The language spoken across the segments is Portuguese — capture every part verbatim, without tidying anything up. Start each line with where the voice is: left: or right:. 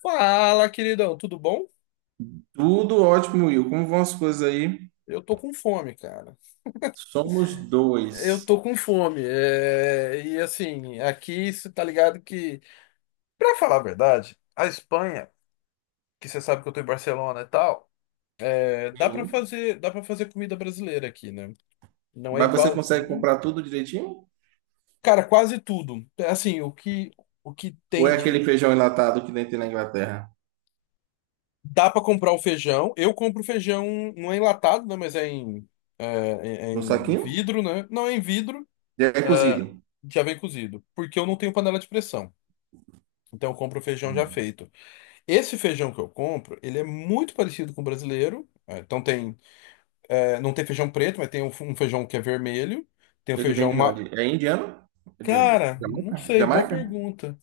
left: Fala, queridão, tudo bom?
right: Tudo ótimo, Will. Como vão as coisas aí?
left: Eu tô com fome, cara.
right: Somos
left: Eu
right: dois.
left: tô com fome. é, E assim, aqui você tá ligado que, pra falar a verdade, a Espanha, que você sabe que eu tô em Barcelona e tal, é, dá pra
right: Sim.
left: fazer, dá para fazer comida brasileira aqui, né? Não é
right: Mas você consegue
left: igualzinho.
right: comprar tudo direitinho?
left: Cara, quase tudo. É, Assim, o que o que
right: Ou
left: tem
right: é
left: de,
right: aquele feijão enlatado que nem tem na Inglaterra?
left: dá pra comprar o feijão. Eu compro feijão, não é enlatado, né, mas é em é, é- é
right: No
left: em
right: saquinho?
left: vidro, né? Não é em vidro.
right: E é cozido.
left: ah, Já vem cozido, porque eu não tenho panela de pressão. Então eu compro o feijão já
right: Hum.
left: feito. Esse feijão que eu compro, ele é muito parecido com o brasileiro. eh, Então tem, eh, não tem feijão preto, mas tem um, um feijão que é vermelho. Tem o
right: Ele vem
left: feijão
right: de
left: ma...
right: onde? É indiano? É de onde?
left: Cara, não
right: Jamaica?
left: sei, boa
right: Jamaica?
left: pergunta.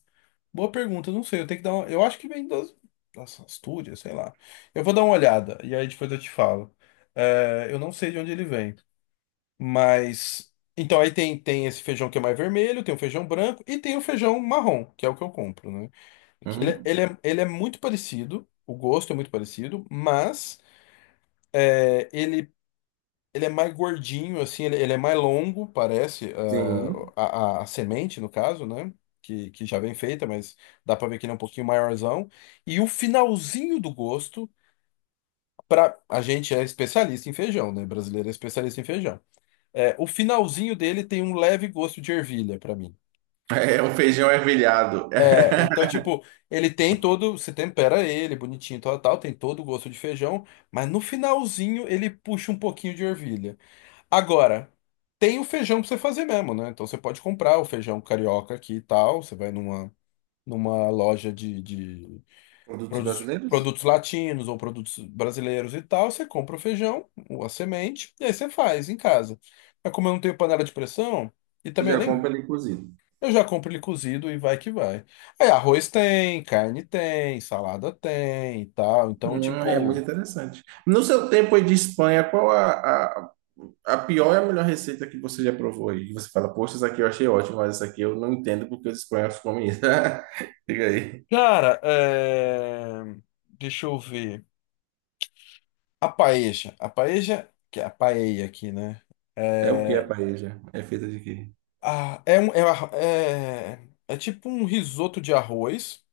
left: Boa pergunta, não sei. Eu tenho que dar uma... Eu acho que vem das, das Astúrias, sei lá. Eu vou dar uma olhada e aí depois eu te falo. Eh, eu não sei de onde ele vem. Mas. Então, aí tem, tem esse feijão que é mais vermelho, tem o feijão branco e tem o feijão marrom, que é o que eu compro, né? Que Ele, é,
right: Uhum.
left: ele, é, ele é muito parecido, o gosto é muito parecido, mas é, ele, ele é mais gordinho, assim, ele, ele é mais longo, parece, ah,
right: Sim.
left: a, a, a semente, no caso, né? Que, que já vem feita, mas dá pra ver que ele é um pouquinho maiorzão. E o finalzinho do gosto, pra, a gente é especialista em feijão, né? Brasileiro é especialista em feijão. É, o finalzinho dele tem um leve gosto de ervilha pra mim.
right: É um feijão ervilhado.
left: É, então, tipo, ele tem todo. Você tempera ele, bonitinho, tal, tal, tem todo o gosto de feijão, mas no finalzinho ele puxa um pouquinho de ervilha. Agora, tem o feijão pra você fazer mesmo, né? Então você pode comprar o feijão carioca aqui e tal. Você vai numa, numa loja de, de
right: Produtos
left: produtos,
right: brasileiros?
left: produtos latinos ou produtos brasileiros e tal. Você compra o feijão, a semente, e aí você faz em casa. Mas como eu não tenho panela de pressão. E
right: Você
left: também eu
right: já
left: nem
right: compra ele cozido.
left: Eu já compro ele cozido e vai que vai. Aí arroz tem, carne tem, salada tem e tal. Então,
right: Hum, é muito
left: tipo,
right: interessante. No seu tempo aí de Espanha, qual a, A pior é a melhor receita que você já provou aí. Que Você fala, poxa, essa aqui eu achei ótima, mas essa aqui eu não entendo porque os espanhóis comem isso. Diga aí.
left: cara, é... deixa eu ver. A paeja, a paeja, que é a paella aqui, né?
right: É o que a
left: É,
right: paella? É feita de quê?
left: ah, é, um- é, uma- é, é tipo um risoto de arroz.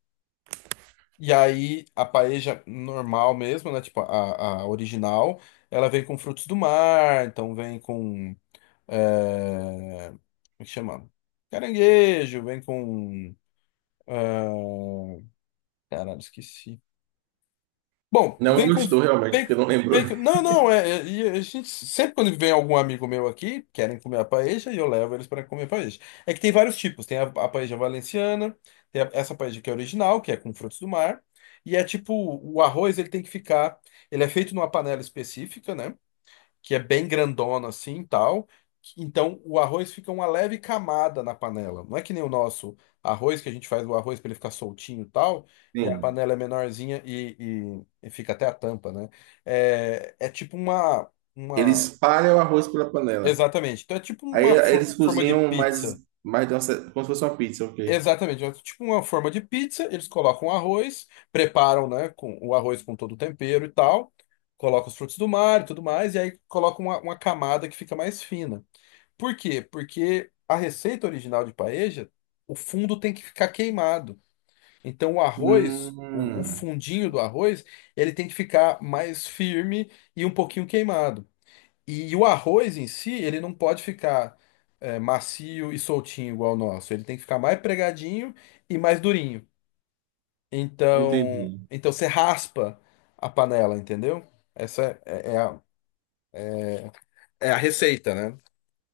left: E aí a paeja normal mesmo, né? Tipo a, a original, ela vem com frutos do mar, então vem com, É, Como é que chama? Caranguejo, vem com. é, Caralho, esqueci. Bom,
right: Não
left: vem com.
right: gostou realmente,
left: Bacon,
right: porque não lembrou.
left: bacon. Não, não, é, é- e a gente, sempre quando vem algum amigo meu aqui, querem comer a paella, e eu levo eles para comer a paella. É que tem vários tipos, tem a, a paella valenciana, tem a- essa paella que é original, que é com frutos do mar, e é tipo, o arroz ele tem que ficar, ele é feito numa panela específica, né? Que é bem grandona assim, e tal. Então o arroz fica uma leve camada na panela. Não é que nem o nosso arroz, que a gente faz o arroz para ele ficar soltinho, e tal, e a
right: Sim.
left: panela é menorzinha e, e- e fica até a tampa, né? É, é tipo uma,
right: Eles
left: uma,
right: espalham o arroz pela panela.
left: exatamente. Então é tipo
right: Aí
left: uma for-
right: eles
left: forma de
right: cozinham mais,
left: pizza.
right: mais de uma ce- como se fosse uma pizza, ok?
left: Exatamente, é tipo uma forma de pizza, eles colocam arroz, preparam, né, com o arroz com todo o tempero e tal, colocam os frutos do mar e tudo mais, e aí colocam uma uma camada que fica mais fina. Por quê? Porque a receita original de paeja, o fundo tem que ficar queimado. Então o arroz, o, o
right: Hum,
left: fundinho do arroz, ele tem que ficar mais firme e um pouquinho queimado. E o arroz em si, ele não pode ficar é, macio e soltinho igual o nosso. Ele tem que ficar mais pregadinho e mais durinho. Então,
right: entendi.
left: então você raspa a panela, entendeu? Essa é, é é a, é a receita, né?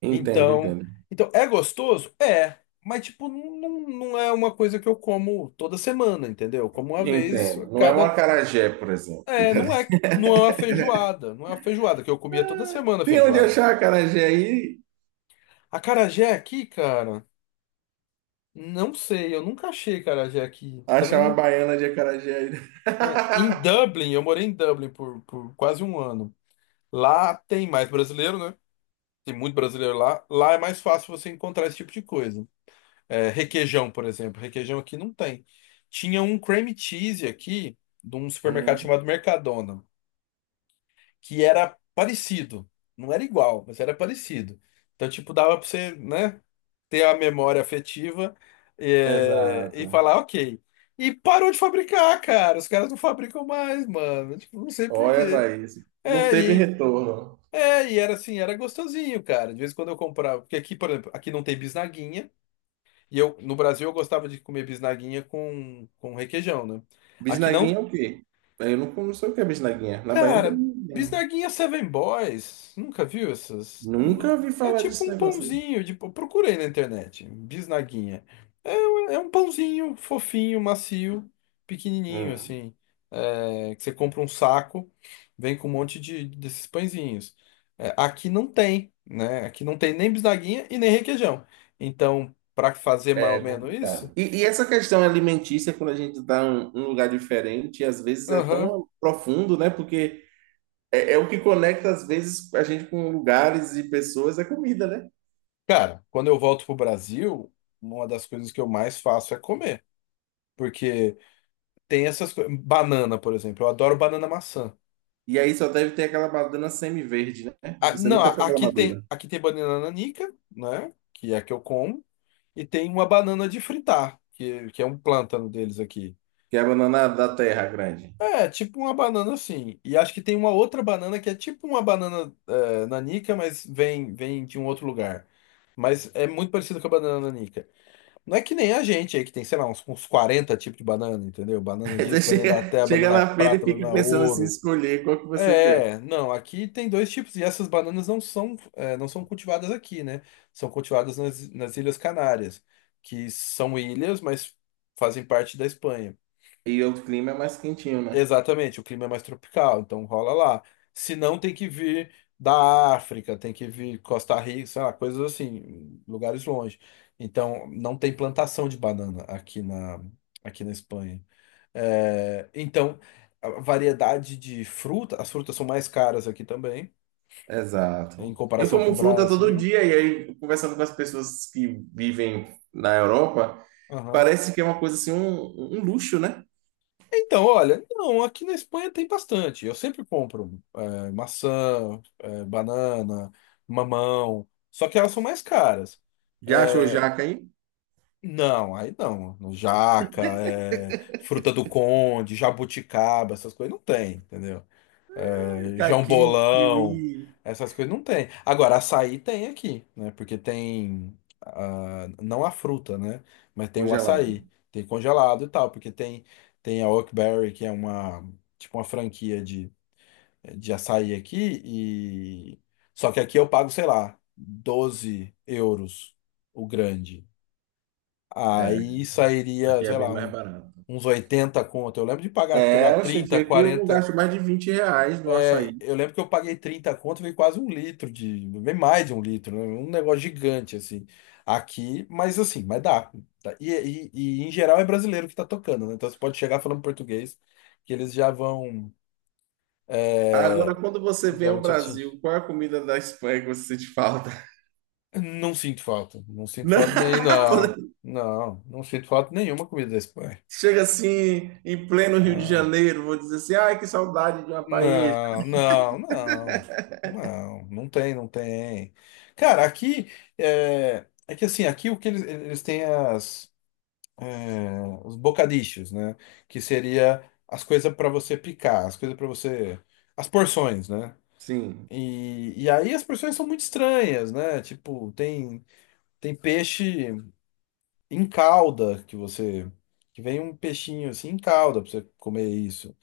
right: Entendo,
left: Então,
right: entendo.
left: então é gostoso? É, mas tipo, não, não é uma coisa que eu como toda semana, entendeu? Eu como uma vez
right: Entendo.
left: a
right: Não é um
left: cada.
right: acarajé, por exemplo.
left: É, não é, que- não é uma feijoada, não é uma feijoada que eu comia toda
right: Ah,
left: semana
right: tem onde
left: feijoada.
right: achar acarajé aí?
left: Acarajé aqui, cara, não sei, eu nunca achei acarajé aqui.
right: Achar uma
left: Também
right: baiana de acarajé aí.
left: não- é, em Dublin, eu morei em Dublin por, por quase um ano. Lá tem mais brasileiro, né? Tem muito brasileiro lá. Lá é mais fácil você encontrar esse tipo de coisa. É, requeijão, por exemplo. Requeijão aqui não tem. Tinha um cream cheese aqui, de um supermercado
right: Hum,
left: chamado Mercadona, que era parecido. Não era igual, mas era parecido. Então, tipo, dava pra você, né, ter a memória afetiva, é, e
right: exato.
left: falar, ok. E parou de fabricar, cara. Os caras não fabricam mais, mano. Tipo, não sei por
right: Olha,
left: quê.
right: vai isso. Não
left: É,
right: teve
left: e,
right: retorno.
left: é, e era assim, era gostosinho, cara. De vez em quando eu comprava. Porque aqui, por exemplo, aqui não tem bisnaguinha. E eu, no Brasil, eu gostava de comer bisnaguinha com, com requeijão, né? Aqui
right: Bisnaguinha é
left: não.
right: o quê? Eu não, não sei o que é bisnaguinha. Na Bahia não tem
left: Cara,
right: bisnaguinha, não.
left: bisnaguinha Seven Boys. Nunca viu essas?
right: Nunca
left: Nu-
right: ouvi
left: É
right: falar
left: tipo
right: desse
left: um
right: negócio aí.
left: pãozinho. De... eu procurei na internet. Bisnaguinha. É um pãozinho fofinho, macio, pequenininho,
right: Hum,
left: assim. É, que você compra um saco, vem com um monte de, desses pãezinhos. É, aqui não tem, né? Aqui não tem nem bisnaguinha e nem requeijão. Então, para fazer mais
right: é
left: ou menos
right: complicado.
left: isso.
right: E, e essa questão alimentícia, quando a gente está em um lugar diferente, às vezes é
left: Aham.
right: tão profundo, né? Porque é, é o que conecta, às vezes, a gente com lugares e pessoas, é comida, né?
left: Cara, quando eu volto pro Brasil, uma das coisas que eu mais faço é comer. Porque tem essas coisas. Banana, por exemplo. Eu adoro banana maçã.
right: E aí só deve ter aquela banana semi-verde, né?
left: Ah,
right: Você
left: não,
right: nunca
left: a-
right: pegou a
left: aqui tem,
right: madura,
left: aqui tem banana nanica, né? Que é a que eu como. E tem uma banana de fritar, que, que é um plântano deles aqui.
right: que é a banana da terra grande.
left: É, tipo uma banana assim. E acho que tem uma outra banana que é tipo uma banana eh, nanica, mas vem, vem de um outro lugar. Mas é muito parecido com a banana nanica. Não é que nem a gente aí, que tem, sei lá, uns, uns quarenta tipos de banana, entendeu? Banana
right: Aí você
left: disso, banana da
right: chega,
left: terra,
right: chega
left: banana
right: na feira e
left: prata,
right: fica
left: banana
right: pensando assim,
left: ouro.
right: escolher qual que você quer.
left: É, não, aqui tem dois tipos, e essas bananas não são, é, não são cultivadas aqui, né? São cultivadas nas, nas Ilhas Canárias, que são ilhas, mas fazem parte da Espanha.
right: E o clima é mais quentinho, né?
left: Exatamente, o clima é mais tropical, então rola lá. Se não, tem que vir da África, tem que vir Costa Rica, sei lá, coisas assim, lugares longe. Então, não tem plantação de banana aqui na, aqui na Espanha. É, então, a variedade de fruta, as frutas são mais caras aqui também,
right: Exato.
left: em
right: Eu
left: comparação com o
right: como fruta todo
left: Brasil.
right: dia, e aí conversando com as pessoas que vivem na Europa, parece que é uma coisa assim, um, um luxo, né?
left: Então, olha, não, aqui na Espanha tem bastante. Eu sempre compro é, maçã, é, banana, mamão, só que elas são mais caras.
right: Já achou
left: É,
right: jaca aí?
left: não, aí não. Jaca, é, fruta do conde, jabuticaba, essas coisas não tem, entendeu? João
right: Caqui,
left: Bolão,
right: kiwi,
left: essas coisas não tem. Agora, açaí tem aqui, né? Porque tem, ah, não a fruta, né? Mas tem o
right: congelado.
left: açaí, tem congelado e tal, porque tem tem a Oakberry, que é uma tipo uma franquia de, de açaí aqui, e só que aqui eu pago, sei lá, doze euros o grande. Aí sairia,
right: Aqui é
left: sei
right: bem
left: lá,
right: mais
left: um-
right: barato.
left: uns oitenta conto. Eu lembro de pagar, sei lá,
right: É, oxente,
left: trinta,
right: aqui eu não
left: quarenta.
right: gasto mais de vinte reais no açaí.
left: É, eu lembro que eu paguei trinta conto, veio quase um litro de, veio mais de um litro, né? Um negócio gigante assim. Aqui, mas assim, mas dá. Tá? E, e, e, em geral é brasileiro que tá tocando, né? Então você pode chegar falando português, que eles já vão,
right: Agora,
left: é,
right: quando você
left: eles
right: vem
left: já
right: ao
left: vão te...
right: Brasil,
left: te-
right: qual é a comida da Espanha que você sente falta?
left: Não sinto falta, não sinto
right: Não,
left: falta nem não,
right: quando
left: não, não sinto falta nenhuma comida da Espanha.
right: Chega assim, em pleno Rio de
left: Ah,
right: Janeiro, vou dizer assim, ai, que saudade de uma paella.
left: não, não, não, não, não tem, não tem. Cara, aqui é, é que assim, aqui o que eles, eles têm as, é, os bocadinhos, né? Que seria as coisas para você picar, as coisas para você, as porções, né?
right: Sim,
left: E, e aí as porções são muito estranhas, né? Tipo, tem tem peixe em calda, que você, que vem um peixinho assim em calda para você comer isso.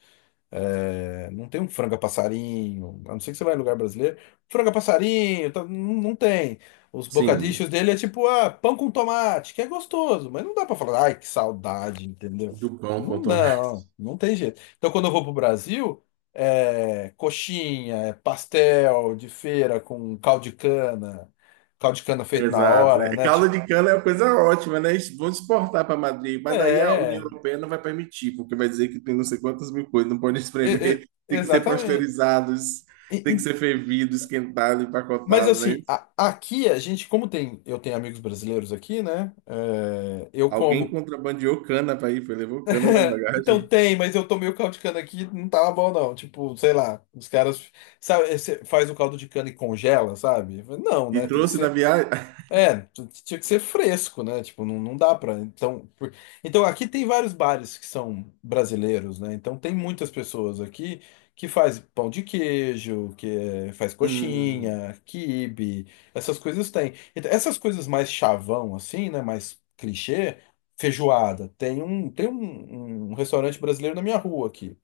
left: É, não tem um franga passarinho, a não ser que você vai em lugar brasileiro. Franga passarinho, tá, não, não tem. Os
right: sim,
left: bocadichos dele é tipo, ah, pão com tomate, que é gostoso, mas não dá pra falar, ai, que saudade, entendeu?
right: do pão com
left: Não,
right: tomate.
left: não, não tem jeito. Então quando eu vou pro Brasil, é coxinha, é pastel de feira com caldo de cana, caldo de cana feito na
right: Exato,
left: hora,
right: né?
left: né?
right: Caldo
left: Tipo,
right: de cana é uma coisa ótima, né? Isso. Vamos exportar para Madrid, mas aí a União
left: é,
right: Europeia não vai permitir, porque vai dizer que tem não sei quantas mil coisas, não pode
left: e- e-
right: espremer, tem que ser
left: exatamente.
right: pasteurizados, tem que ser fervido, esquentado,
left: Mas
right: empacotado, né?
left: assim, a- aqui a gente, como tem, eu tenho amigos brasileiros aqui, né? É, eu
right: Alguém
left: como.
right: contrabandeou cana para ir, foi, levou cana na
left: Então
right: bagagem
left: tem, mas eu tô meio caldo de cana aqui, não tava bom não. Tipo, sei lá, os caras sabe, esse- faz o caldo de cana e congela, sabe? Não,
right: e
left: né? Tem que
right: trouxe na
left: ser.
right: viagem.
left: É, t- t- tinha que ser fresco, né? Tipo, não, não dá pra. Então, por- então, aqui tem vários bares que são brasileiros, né? Então, tem muitas pessoas aqui que faz pão de queijo, que é- faz
right: Hum,
left: coxinha, quibe, essas coisas tem. Então, essas coisas mais chavão, assim, né? Mais clichê, feijoada. Tem um, tem um, um restaurante brasileiro na minha rua aqui.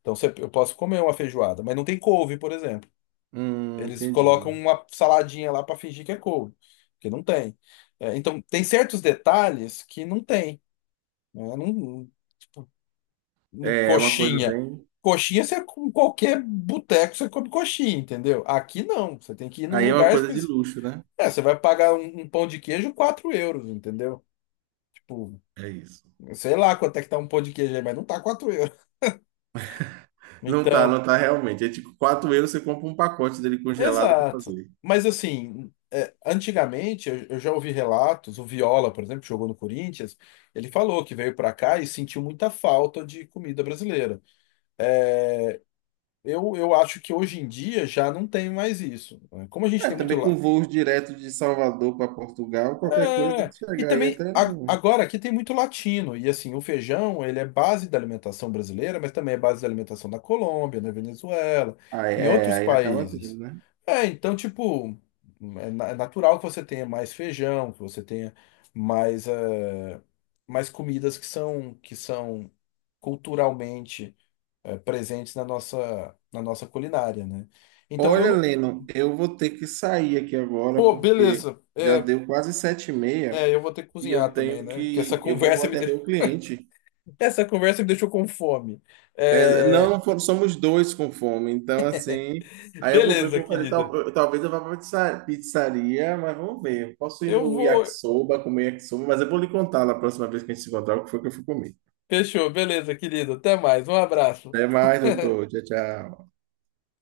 left: Então, você- eu posso comer uma feijoada, mas não tem couve, por exemplo.
right: hum,
left: Eles colocam
right: entendi.
left: uma saladinha lá para fingir que é couve, que não tem. É, então, tem certos detalhes que não tem, né? Não- não-
right: É é uma coisa
left: coxinha.
right: bem.
left: Coxinha, você, com qualquer boteco, você come coxinha, entendeu? Aqui não. Você tem que ir num
right: Aí é uma
left: lugar
right: coisa de
left: específico.
right: luxo, né?
left: É, você vai pagar um, um pão de queijo quatro euros, entendeu? Tipo,
right: É isso.
left: sei lá quanto é que tá um pão de queijo aí, mas não tá quatro euros.
right: Não tá,
left: Então.
right: não tá realmente. É tipo quatro euros você compra um pacote dele congelado para
left: Exato.
right: fazer.
left: Mas assim, é, antigamente eu, eu já ouvi relatos, o Viola, por exemplo, que jogou no Corinthians, ele falou que veio para cá e sentiu muita falta de comida brasileira. É, eu, eu acho que hoje em dia já não tem mais isso, né? Como a gente
right: É,
left: tem muito
right: também com
left: la-
right: voos direto de Salvador para Portugal, qualquer coisa deve
left: É, e
right: chegar aí
left: também
right: até.
left: a-
right: no-
left: agora aqui tem muito latino, e assim, o feijão, ele é base da alimentação brasileira, mas também é base da alimentação da Colômbia, na Venezuela,
right: Aí,
left: em
right: é,
left: outros
right: aí acaba
left: países.
right: tendo, né?
left: É, então, tipo, é, na- é natural que você tenha mais feijão, que você tenha mais, eh, mais comidas que são, que são culturalmente, eh, presentes na nossa, na nossa culinária, né? Então, eu
right: Olha,
left: não.
right: Leno, eu vou ter que sair aqui agora
left: Pô,
right: porque
left: beleza.
right: já
left: É,
right: deu quase sete e meia.
left: é, eu vou ter que
right: E
left: cozinhar
right: eu
left: também,
right: tenho
left: né? Porque essa
right: que, eu vou
left: conversa me
right: atender o cliente.
left: Essa conversa me deixou com fome.
right: É,
left: É,
right: não, for- somos dois com fome, então assim, aí eu vou ver
left: Beleza,
right: como fazer,
left: querida.
right: tal- eu- talvez eu vá para pizza- pizzaria, mas vamos ver. Eu posso ir
left: Eu
right: no
left: vou.
right: yakisoba, comer yakisoba, mas eu vou lhe contar na próxima vez que a gente se encontrar o que foi que eu fui comer.
left: Fechou, beleza, querida. Até mais. Um abraço.
right: Até mais, doutor. Tchau, tchau.